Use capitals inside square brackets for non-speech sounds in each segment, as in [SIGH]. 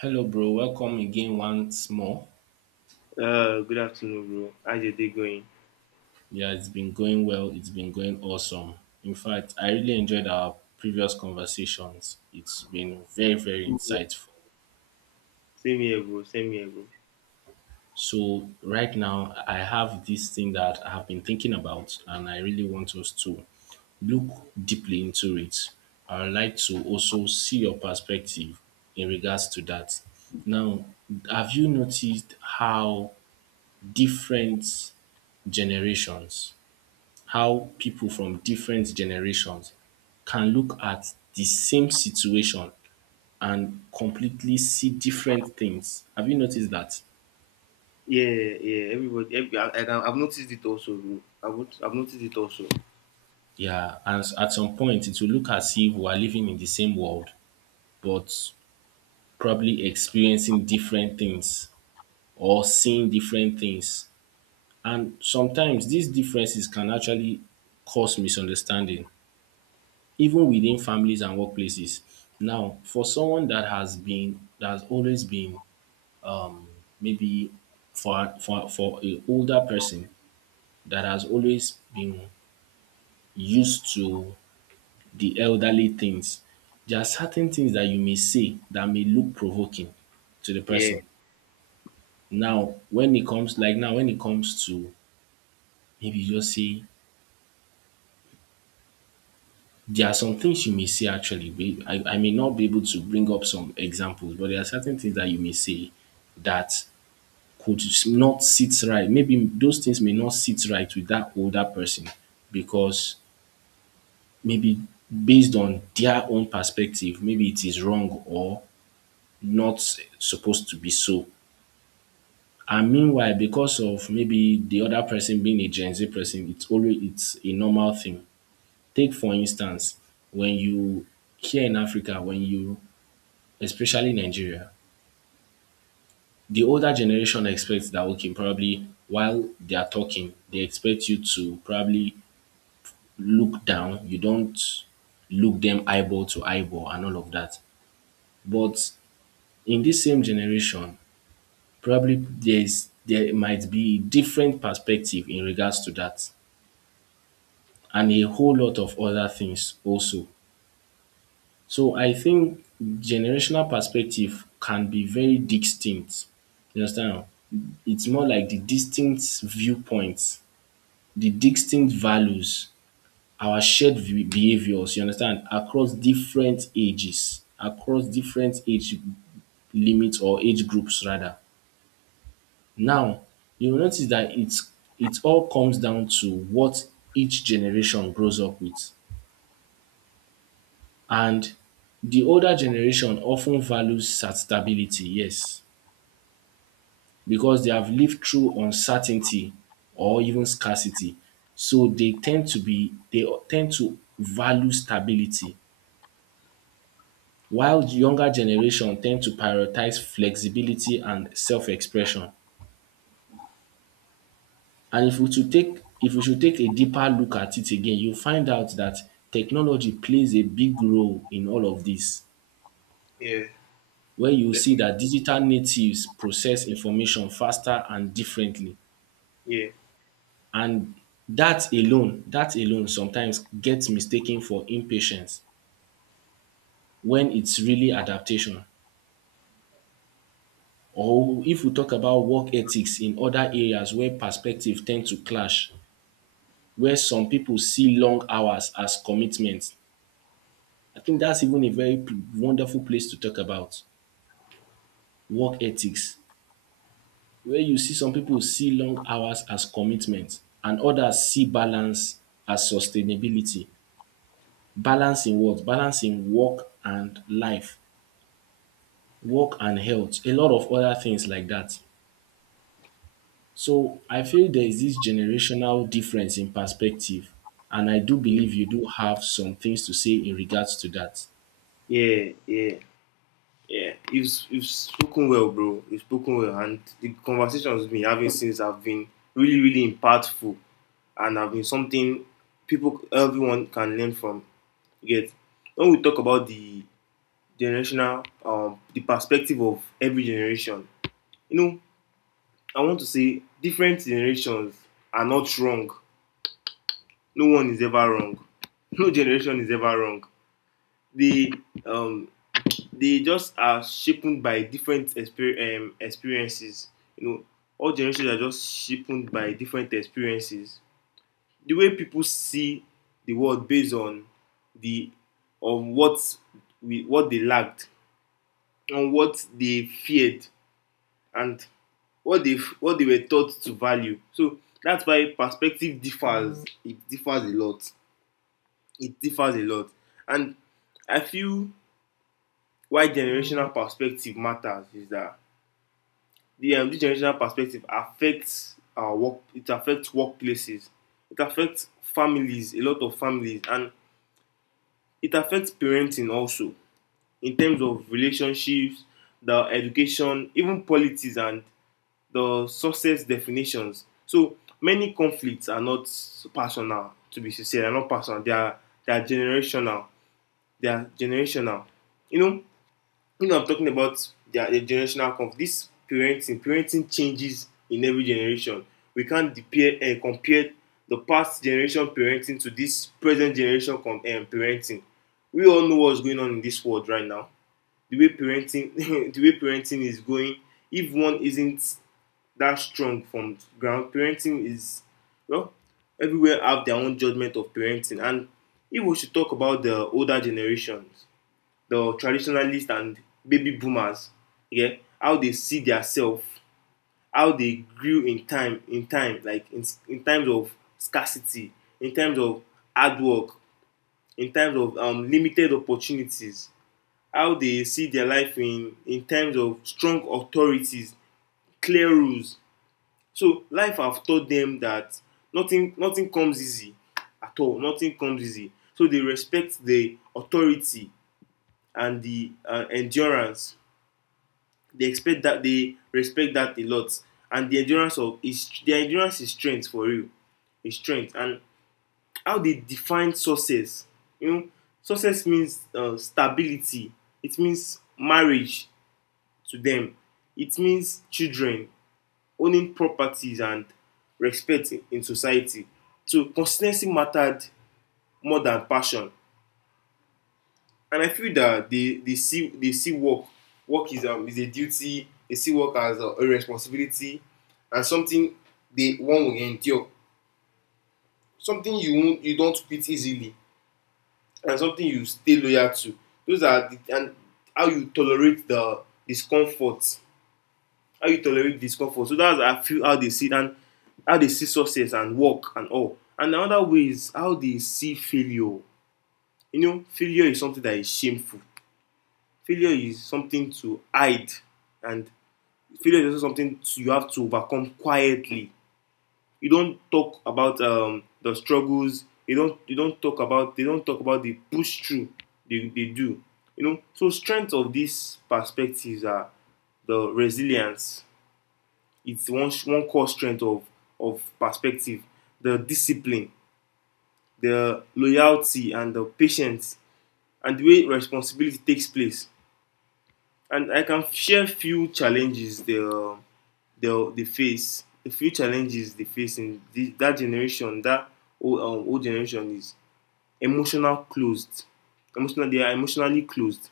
Hello, bro. Welcome again once more. Good afternoon, bro. How's your day going? Yeah, it's been going well. It's been going awesome. In fact, I really enjoyed our previous conversations. It's been very, very Mhm. insightful. Same here, bro. Same here, bro. So, right now, I have this thing that I have been thinking about, and I really want us to look deeply into it. I would like to also see your perspective in regards to that. Now, have you noticed how different generations how people from different generations can look at the same situation and completely see different things? Have you noticed that? Yeah, yeah. Everybody, every, I, I've noticed it also, bro. I've, not- I've noticed it also. Yeah, and at some point it will look as if we are living in the same world, but probably experiencing different things or seeing different things. And sometimes these differences can actually cause misunderstanding, even within families and workplaces. Now, for someone that has always been maybe for a older person that has always been used to the elderly things, there are certain things that you may say that may look provoking to the Yeah, person. Now, when it comes to maybe you just say there are some things you may say actually. I may not be able to bring up some examples, but there are certain things that you may say that could not sit right. Maybe those things may not sit right with that older person because maybe based on their own perspective, maybe it is wrong or not supposed to be so. And meanwhile, because of maybe the other person being a Gen Z person, it's a normal thing. Take for instance, when you here in Africa, when you especially Nigeria, the older generation expects that okay, probably while they are talking, they expect you to probably look down. You don't look them eyeball to eyeball and all of that. But in this same generation probably there might be different perspective in regards to that, and a whole lot of other things also. So I think generational perspective can be very distinct, you understand. It's more like the distinct viewpoints, the distinct values, our shared v behaviours, you understand, across different ages, across different age limits or age groups rather. Now, you will notice that it all comes down to what each generation grows up with. And the older generation often values stability, yes, because they have lived through uncertainty or even scarcity. So they tend to value stability while the younger generation tend to prioritize flexibility and self-expression. And if we should take a deeper look at it again, you'll find out that technology plays a big role in all of this, yeah, where you see definitely. that digital natives process information faster and differently. Yeah, And that alone sometimes gets mistaken for impatience when it's really adaptation. Or if we talk about work ethics in other areas where perspective tend to clash, where some people see long hours as commitment. I think that's even a very wonderful place to talk about work ethics, where you see some people see long hours as commitment and others see balance as sustainability. Balance in what? Balance in work and life, work and health, a lot of other things like that. So I feel there is this generational difference in perspective, and I do believe you do have some things to say in regards to that. yeah, yeah, yeah. You've spoken well, bro. You've spoken well, and the conversations we've been having since have been really, really impactful, and have been something people, everyone can learn from. You get, when we talk about the generational the perspective of every generation, you know, I want to say different generations are not wrong, no one is ever wrong, [LAUGHS] no generation is ever wrong. They um they just are shaped by different experiences, you know. All generations are just shaped by different experiences, the way people see the world based on the of what we what they lacked, on what they feared, and what they were taught to value. So that's why perspective differs. It differs a lot. It differs a lot. And I feel why generational perspective matters is that the generational perspective affects our work. It affects workplaces. It affects families. A lot of families. And it affects parenting also, in terms of relationships, the education, even politics and the success definitions. So many conflicts are not personal, to be sincere, they're not personal. They are, they are generational. They are generational. You know, you know I'm talking about the generational conflict. This parenting, parenting changes in every generation. We can't compare and compare the past generation parenting to this present generation parenting. We all know what's going on in this world right now. The way parenting, [LAUGHS] the way parenting is going. If one isn't that strong from ground, parenting is, well, everywhere have their own judgment of parenting. And if we should talk about the older generations, the traditionalists and baby boomers, yeah, how they see their, how they grew in time, like in times of scarcity, in times of hard work, in times of limited opportunities, how they see their life in terms of strong authorities, clear rules. So life have taught them that nothing comes easy at all. Nothing comes easy. So they respect the authority and the endurance. They expect that, they respect that a lot. And their endurance is strength for real. Is strength. And how they define success. You know, success means stability. It means marriage to them. It means children, owning properties and respect in society. So consistency mattered more than passion. And I feel that they see work. Work is a duty. They see work as a responsibility and something they one will endure. Something you don't quit easily and something you stay loyal to. Those are the, and how you tolerate the discomfort, how you tolerate discomfort. So that's, I feel, how they see it. And how they see success and work and all, and another way is how they see failure. You know, failure is something that is shameful, failure is something to hide, and failure is also something to, you have to overcome quietly. You don't talk about the struggles, you don't talk about, they don't talk about the push through. They do, you know. So strength of these perspectives are the resilience. It's one core strength of perspective, the discipline, the loyalty, and the patience, and the way responsibility takes place. And I can share few challenges they they face, a few challenges they face in that generation. That old, old generation is emotional closed. Emotional, they are emotionally closed.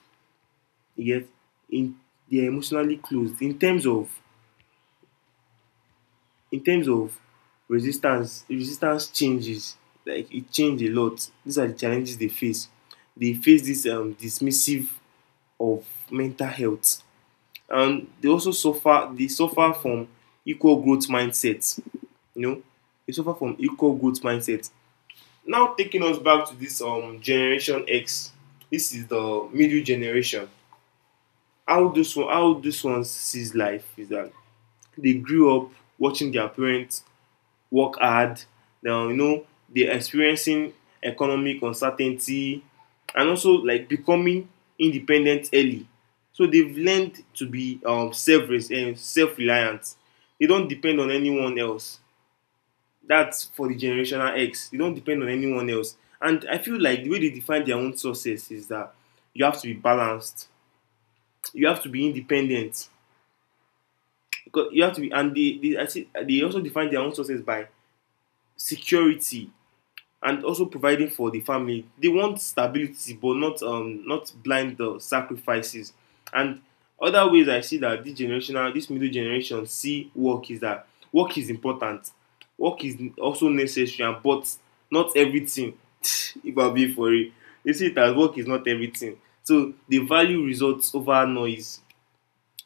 Yet, in they are emotionally closed in terms of, in terms of resistance changes. Like it change a lot. These are the challenges they face. They face this, dismissive of mental health. And they also suffer, they suffer from equal growth mindset. You know, they suffer from equal growth mindset. Now, taking us back to this, generation X, this is the middle generation. How this one, how this one sees life is that they grew up watching their parents work hard. Now, you know, they're experiencing economic uncertainty and also like becoming independent early. So they've learned to be self and self-reliant. They don't depend on anyone else. That's for the generational X. They don't depend on anyone else. And I feel like the way they define their own success is that you have to be balanced. You have to be independent. Because you have to be, and I see, they also define their own success by security and also providing for the family. They want stability, but not not blind sacrifices. And other ways I see that this generational, this middle generation see work is that work is important, work is also necessary, but not everything. [LAUGHS] If I be for it, they see it as work is not everything. So they value results over noise.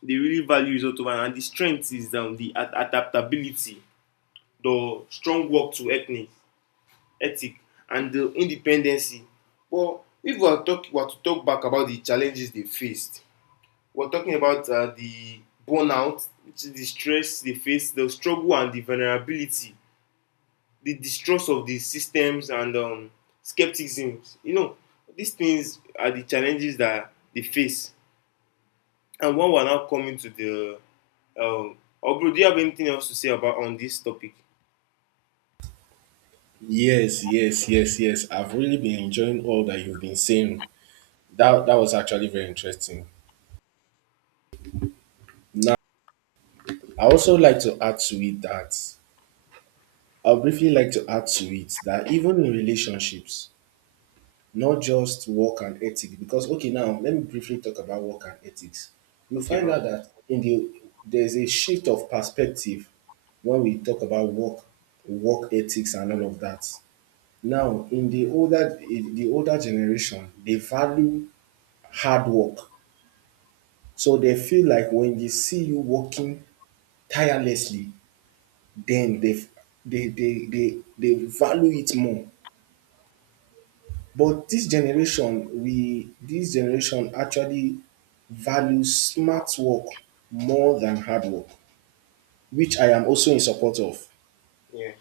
They really value results over. And the strength is, the adaptability, the strong work to ethnic ethic, and the independency. But if we are to talk back about the challenges they faced, we are talking about the burnout, which is the stress they faced, the struggle and the vulnerability, the distrust of the systems and, skepticism. You know, these things are the challenges that they face. And when we are now coming to the um, oh bro, do you have anything else to say about on this topic? Yes, yes, yes, yes. I've really been enjoying all that you've been saying. Yeah. That was actually very interesting. Now, I also like to add to it that I will briefly like to add to it that even in relationships, not just work and ethics, because okay, now let me briefly talk about work and ethics. You Okay, find bro. out that in the there's a shift of perspective when we talk about work, work ethics, and all of that. Now, in the older generation, they value hard work, so they feel like when they see you working tirelessly then they value it more. But this generation, we this generation actually values smart work more than hard work, which I am also in support of. Yeah.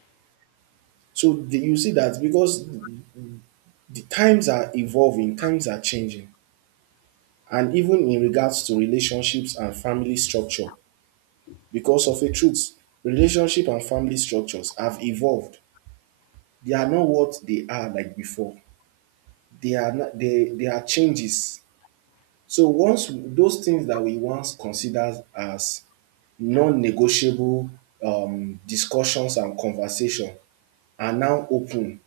You see that because the times are evolving, times are changing, and even in regards to relationships and family structure, because of a truth, relationship and family structures have evolved. They are not what they are like before. They are no- they There are changes. So those things that we once considered as non-negotiable discussions and conversation are now open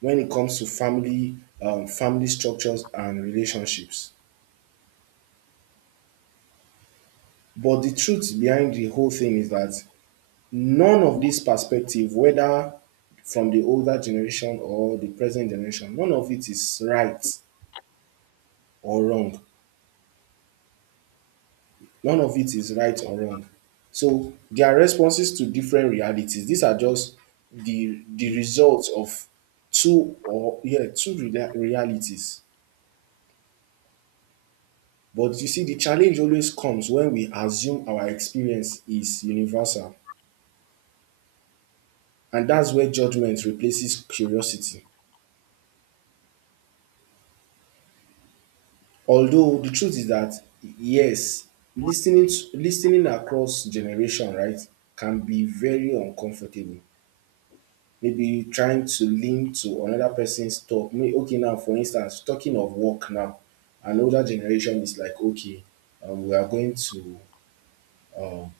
when it comes to family structures and relationships. But the truth behind the whole thing is that none of this perspective, whether from the older generation or the present generation, none of it is right or wrong. None of it is right or wrong. So their responses to different realities, these are just the results of two or yeah, two rea- realities. But you see, the challenge always comes when we assume our experience is universal. And that's where judgment replaces curiosity. Although the truth is that yes, listening across generation, right, can be very uncomfortable. Maybe trying to link to another person's talk. Okay, now for instance, talking of work now, an older generation is like, okay, um, we are going to, um,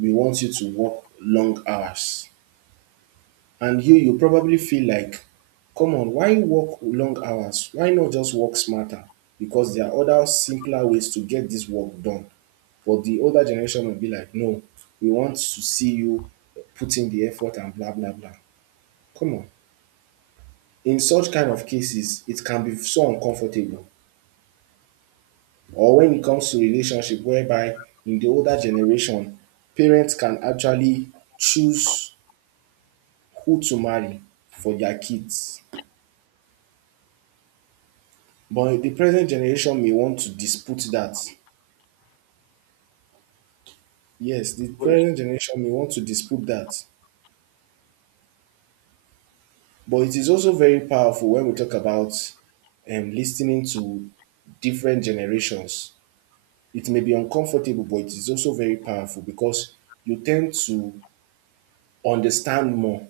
we want you to work long hours. And you probably feel like, come on, why work long hours? Why not just work smarter? Because there are other simpler ways to get this work done. But the older generation will be like, no, we want to see you putting the effort and blah, blah, blah. Come on. In such kind of cases it can be so uncomfortable, or when it comes to relationship whereby in the older generation parents can actually choose who to marry for their kids but the present generation may want to dispute that. Yes, the present generation may want to dispute that but it is also very powerful when we talk about listening to different generations. It may be uncomfortable but it is also very powerful because you tend to understand more.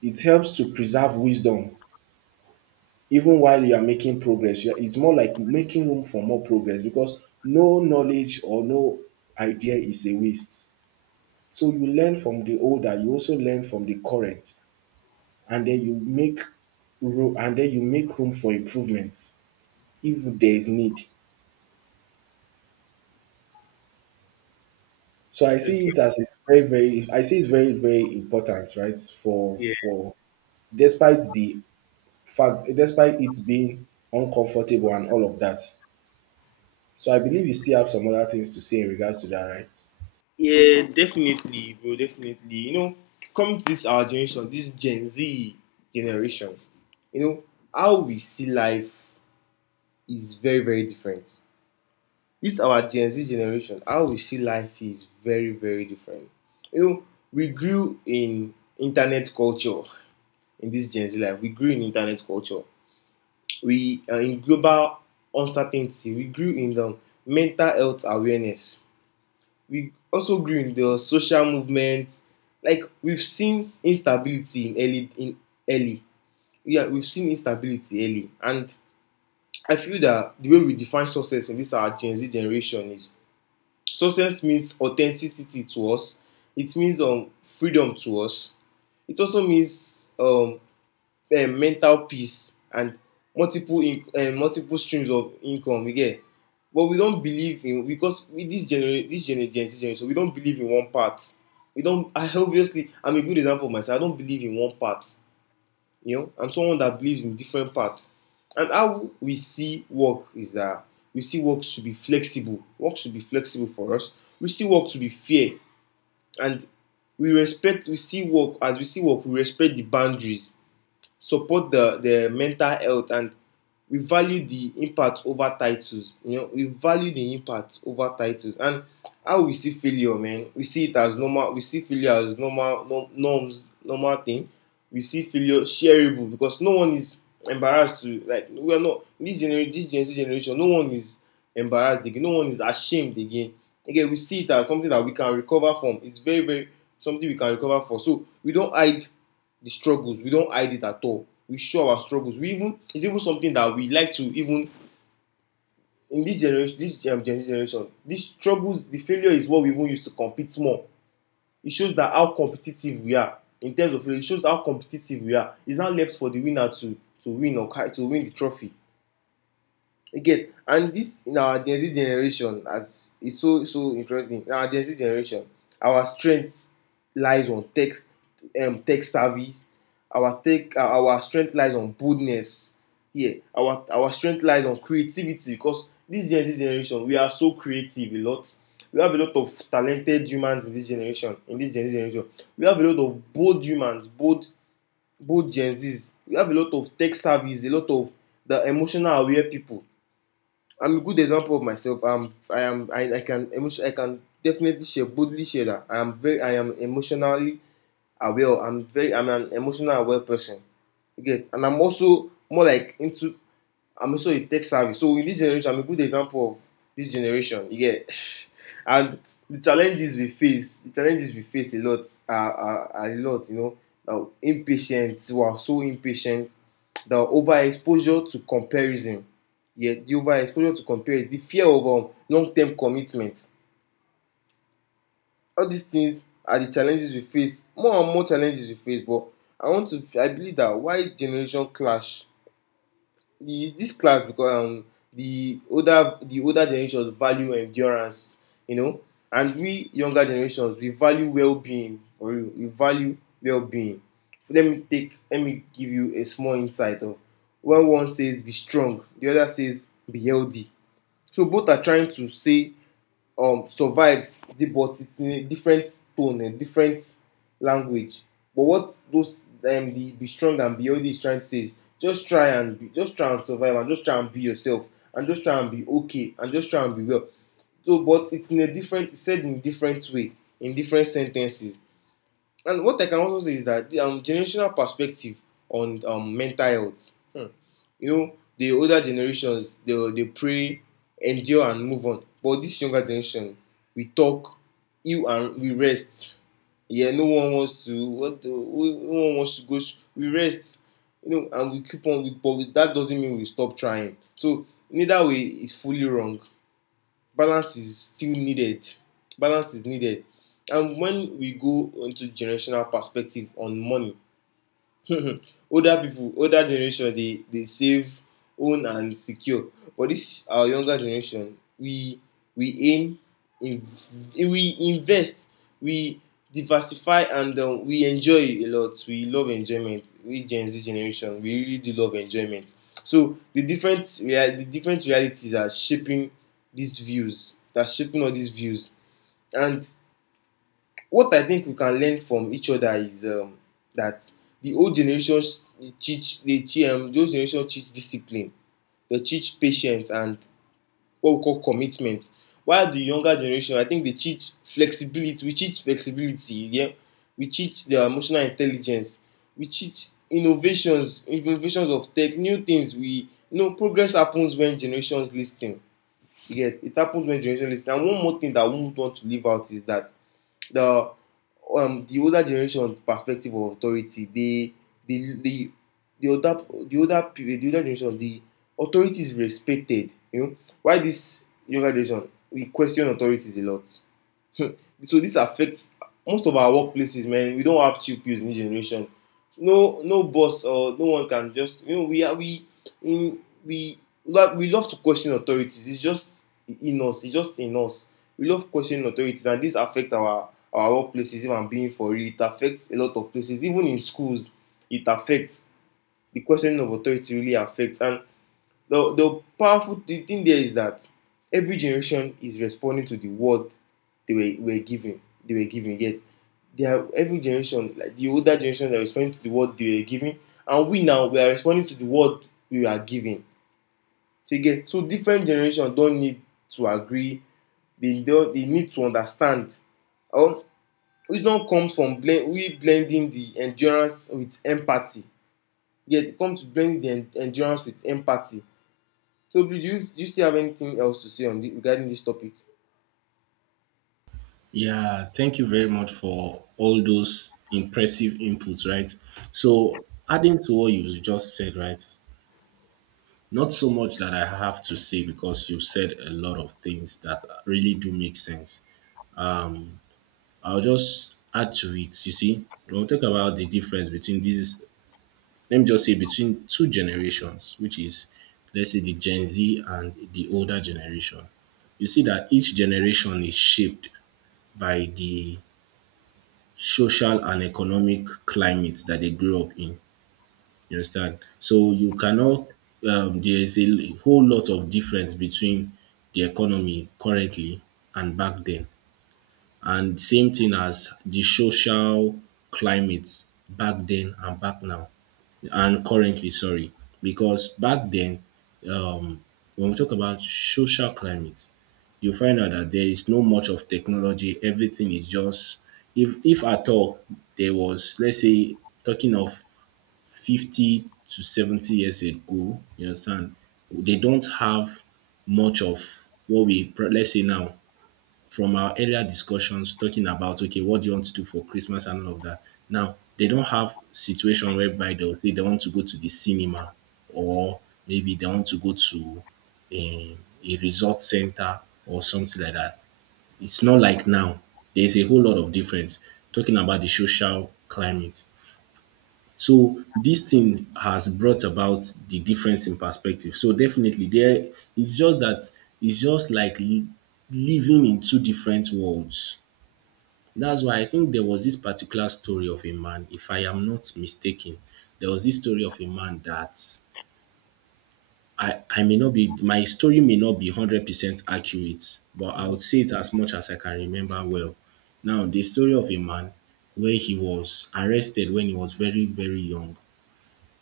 It helps to preserve wisdom even while you are making progress. You are, it's more like making room for more progress because no knowledge or no idea is a waste. So you learn from the older, you also learn from the current, and then you make room and then you make room for improvement if there is need. So Okay. I see it's very, very important, right? For Yeah. for despite the fact despite it being uncomfortable and all of that. So I believe you still have some other things to say in regards to that, right? Yeah, definitely, bro, definitely. You know, come to this our generation, this Gen Z generation, you know, how we see life is very, very different. This our Gen Z generation, how we see life is very, very different. You know, we grew in internet culture. In this Gen Z life, we grew in internet culture. We in global uncertainty. We grew in the mental health awareness. We also grew in the social movement. Like we've seen instability in early, in early. Yeah, we've seen instability early. And I feel that the way we define success in this our Gen Z generation is success means authenticity to us. It means freedom to us. It also means mental peace and multiple streams of income, you get. But we don't believe in, because with this Gen Z generation, so we don believe in one part. We don't. I obviously, I'm a good example of myself, I don't believe in one part. You know, I'm someone that believes in different parts. And how we see work is that we see work should be flexible, work should be flexible for us. We see work to be fair. And we respect we see work as we see work we respect the boundaries, support the mental health, and we value the impact over titles. You know, we value the impact over titles. And how we see failure, man, we see it as normal. We see failure as normal, no, norms normal thing. We see failure shareable, because no one is embarrassed to, like, we are not, this generation, this Gen Z generation, no one is embarrassed again, no one is ashamed again. Again, we see it as something that we can recover from. It's very, very, something we can recover for. So we don't hide the struggles, we don't hide it at all, we show our struggles. We even, it's even something that we like to even, in this generation, this Gen Z generation, these struggles, the failure is what we even use to compete more. It shows that how competitive we are. In terms of failure, it shows how competitive we are. It's now left for the winner to win or carry, to win the trophy. Again, and this in our Gen Z generation as e, so so interesting. In our Gen Z generation, our strength lies on tech, tech service. Our tech, our strength lies on boldness. Yeah, our strength lies on creativity. Because this Gen Z generation, we are so creative a lot. We have a lot of talented humans in this generation, in this Gen Z generation. We have a lot of bold humans, bold, bold Gen Z's. We have a lot of tech savvies, a lot of the emotional aware people. I'm a good example of myself. I'm, I am, I can, emotion, I can definitely share, boldly share that I am emotionally aware. I'm very, I'm an emotional aware person. You get. And I'm also more like into, I'm also a tech savvy. So in this generation, I'm a good example of this generation. You get [LAUGHS] and the challenges we face, a lot are a lot, Now impatient, we are so impatient. The overexposure to comparison. Yeah, the overexposure to comparison, the fear of long-term commitment. All these things are the challenges we face. More and more challenges we face, but I want to I believe that why generation clash, the this class because the older generations value endurance, you know and we younger generations, we value well-being. For real, we value well-being. So let me give you a small insight of when one says be strong, the other says be healthy. So both are trying to say, survive. But it's in a different tone and different language. But what those the be strong and be healthy is trying to say is just try and survive, and just try and be yourself, and just try and be okay, and just try and be well. So, but it's in a different, it's said in a different way, in different sentences. And what I can also say is that the generational perspective on mental health. Hmm. The older generations, they pray, endure and move on. But this younger generation, we talk, you and we rest. Yeah, no one wants to what the, who- no one wants to go. We rest, and we keep on. But that doesn't mean we stop trying. So neither way is fully wrong. Balance is still needed. Balance is needed. And when we go into generational perspective on money, [LAUGHS] older generation, they save, own and secure. But this our younger generation, we aim, in we invest, we diversify, and we enjoy a lot. We love enjoyment. We Gen Z generation, we really do love enjoyment. So the different realities are shaping these views, that shaping all these views. And what I think we can learn from each other is that the old generations teach, they teach the old teach discipline, they teach patience, and what we call commitment. While the younger generation, I think they teach flexibility. We teach flexibility. Yeah, we teach their emotional intelligence. We teach innovations, of tech, new things. We progress happens when generations listen. You get, it happens when generations listen. And one more thing that I won't want to leave out is that the the older generation's perspective of authority, they the the the older the older the older generation, the authority is respected, why this younger generation, we question authorities a lot. [LAUGHS] So this affects most of our workplaces, man. We don't have chill pills in this generation. No boss or no one can just, we are we in we we love to question authorities. It's just in us. It's just in us. We love questioning authorities, and this affects our workplaces. If I'm being for real, it affects a lot of places, even in schools. It affects the questioning of authority really affects. And the powerful thing there is that every generation is responding to the word they were given. They were given. Yet they are, every generation, like the older generation, they are responding to the word they were given. And we now we are responding to the word we are given. So again, different generations don't need to agree. They don't. They need to understand um wisdom comes from blending the endurance with empathy. Yet it comes to blending the en endurance with empathy. So, do you still have anything else to say on regarding this topic? Yeah, thank you very much for all those impressive inputs, right? So, adding to what you just said, right? Not so much that I have to say because you said a lot of things that really do make sense. Um, I'll just add to it. You see, we'll talk about the difference between these, let me just say, between two generations, which is, let's say, the Gen Z and the older generation. You see that each generation is shaped by the social and economic climate that they grew up in. You understand? So you cannot, There is a whole lot of difference between the economy currently and back then. And same thing as the social climate back then and back now and currently, sorry, because back then, um, when we talk about social climate, you find out that there is no much of technology. Everything is just, if at all, there was, let's say, talking of 50 to 70 years ago. You understand? They don't have much of what we, let's say now, from our earlier discussions talking about okay, what do you want to do for Christmas and all of that. Now they don't have situation whereby they'll say they want to go to the cinema or maybe they want to go to a, a resort center or something like that. It's not like now. There's a whole lot of difference talking about the social climate. So this thing has brought about the difference in perspective. So definitely there it's just that it's just like living in two different worlds. That's why I think there was this particular story of a man, if I am not mistaken, there was this story of a man that I may not be, my story may not be 100% accurate, but I Mhm. would say it as much as I can remember well. Now, the story of a man where he was arrested when he was very, very young.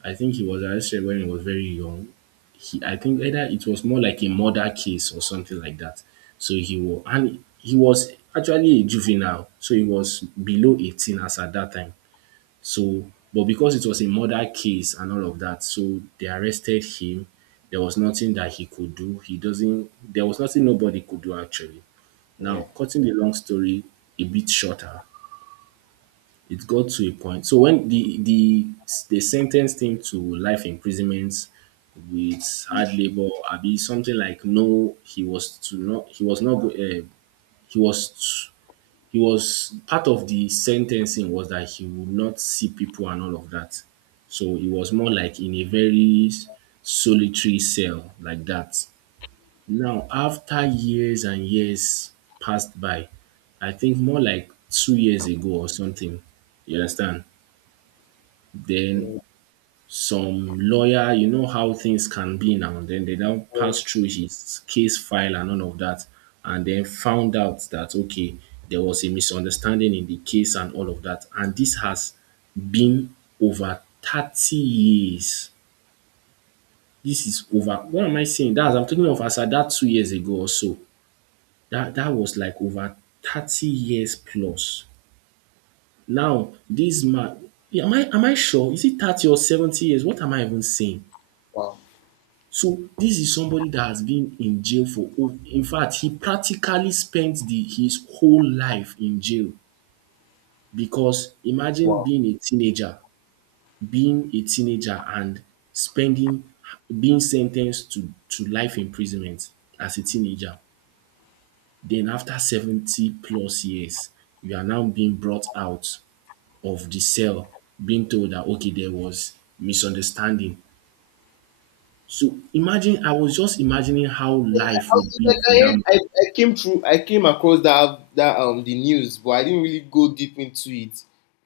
I think he was arrested when he was very young. I think either it was more like a murder case or something like that. And he was actually a juvenile, so he was below 18 as at that time. So, but because it was a murder case and all of that, so they arrested him. There was nothing that he could do. He doesn't, There was nothing nobody could do actually. Yeah. Now, cutting the long story a bit shorter, it got to a point, so when they sentenced him to life imprisonment with hard labor, abi something like no, he was to not he was not he was t- he was part of the sentencing was that he would not see people and all of that. So he was more like in a very solitary cell like that. Now, after years and years passed by, I think more like 2 years ago or something, you understand? Then Yeah. some lawyer, you know how things can be now, then they now Uh, pass through his case file and all of that, and then found out that, okay, there was a misunderstanding in the case and all of that. And this has been over 30 years. This is over What am I saying? That I'm talking of as at that 2 years ago or so. That was like over 30 years plus. Now, this man am I sure? Is it 30 or 70 years? What am I even saying? Wow. So this is somebody that has been in jail. In fact, he practically spent his whole life in jail, because imagine Wow. being a teenager, being a teenager and spending being sentenced to to life imprisonment as a teenager. Then after 70 plus years you are now being brought out of the cell, being told that, okay, there was misunderstanding. So imagine, I was just imagining how life would be Like, for dat. I came through. I came across that the news, but I didn't really go deep into it,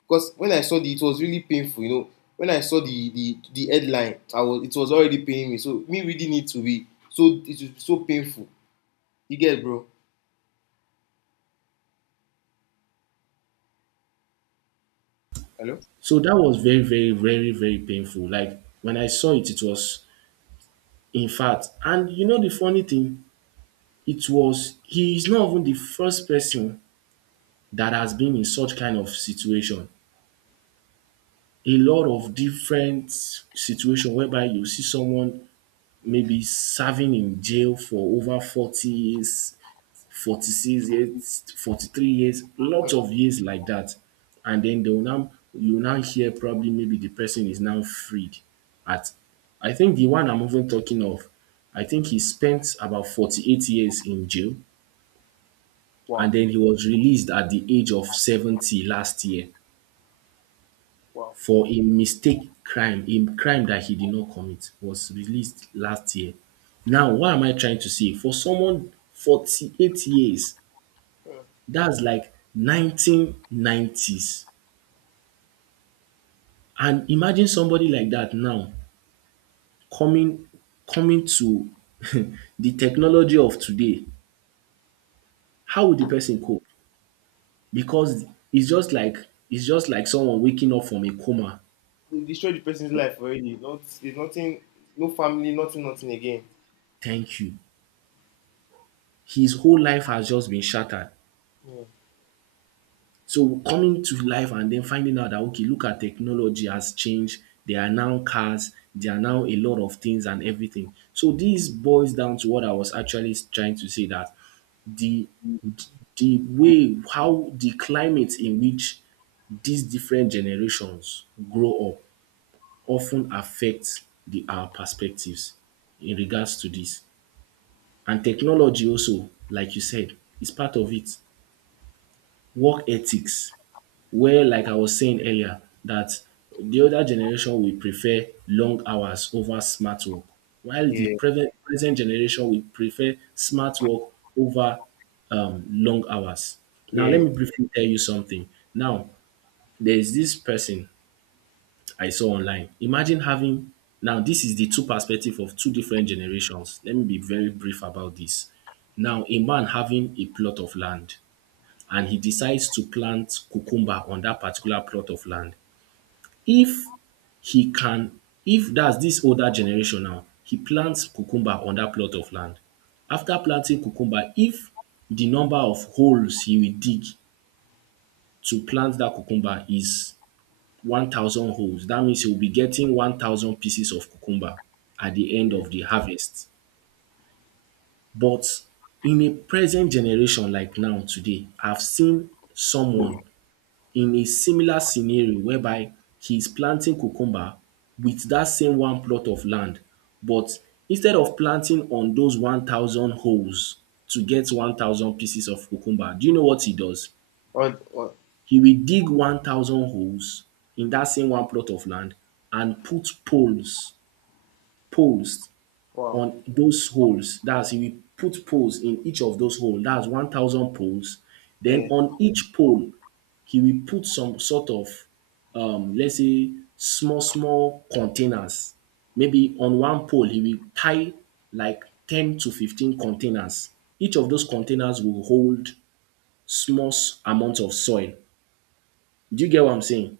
because when I saw it was really painful. When I saw the headline, I was it was already paining me. So me reading it, to be so, it was so painful. You get, it, bro? Hello. So that was very, very, very, very painful. Like when I saw it, it was, in fact, and you know the funny thing, it was he is not even the first person that has been in such kind of situation. A lot of different situation whereby you see someone maybe serving in jail for over 40 years, 46 years, 43 years, Hmm. lots of years like that. And then you will now hear probably maybe the person is now freed at, I think the one I'm even talking of, I think he spent about 48 years in jail, and Wow. then he was released at the age of 70 last year. For a crime that he did not commit, was released last year. Now, what am I trying to say? For someone 48 years, that's like 1990s, and imagine somebody like that now coming to [LAUGHS] the technology of today. How would the person cope? Because its just like its just like someone waking up from a coma. They destroyed the person's life already. Not, there's nothing, no family, nothing, nothing again. Thank you. His whole life has just been shattered. Yeah. So coming to life and then finding out that, okay, look at, technology has changed. There are now cars, there are now a lot of things and everything. So this boils down to what I was actually trying to say, that the the way how the climate in which these different generations grow up often affects the our perspectives in regards to this. And technology also, like you said, is part of it. Work ethics, where, like I was saying earlier, that the older generation will prefer long hours over smart work, while the Yeah. Present generation will prefer smart work over long hours. Now, let Yeah, me briefly tell you something. Now, there's this person I saw online. Now, this is the two perspective of two different generations. Let me be very brief about this. Now, a man having a plot of land and he decides to plant cucumber on that particular plot of land. If he can if dats dis older generation, now he plants cucumber on dat plot of land. After planting cucumber, if the number of holes he will dig to plant dat cucumber is 1,000 holes, dat means he will be getting 1,000 pieces of cucumber at the end yeah. of the harvest. But in a present generation like now, today I've seen someone in a similar scenario whereby he is planting cucumber with that same one plot of land, but instead of planting on those 1,000 holes to get 1,000 pieces of cucumber, do you know what he does? Or, He will dig 1,000 holes in that same one plot of land and put poles wow, on those holes. That is, he will put poles in each of those holes. That is, 1,000 poles. yeah. Then, on each pole he will put some sort of, let's say, small, small containers. Maybe on one pole, he will tie like 10 to 15 containers. Each of those containers will hold amount of soil. Do you get what I'm saying?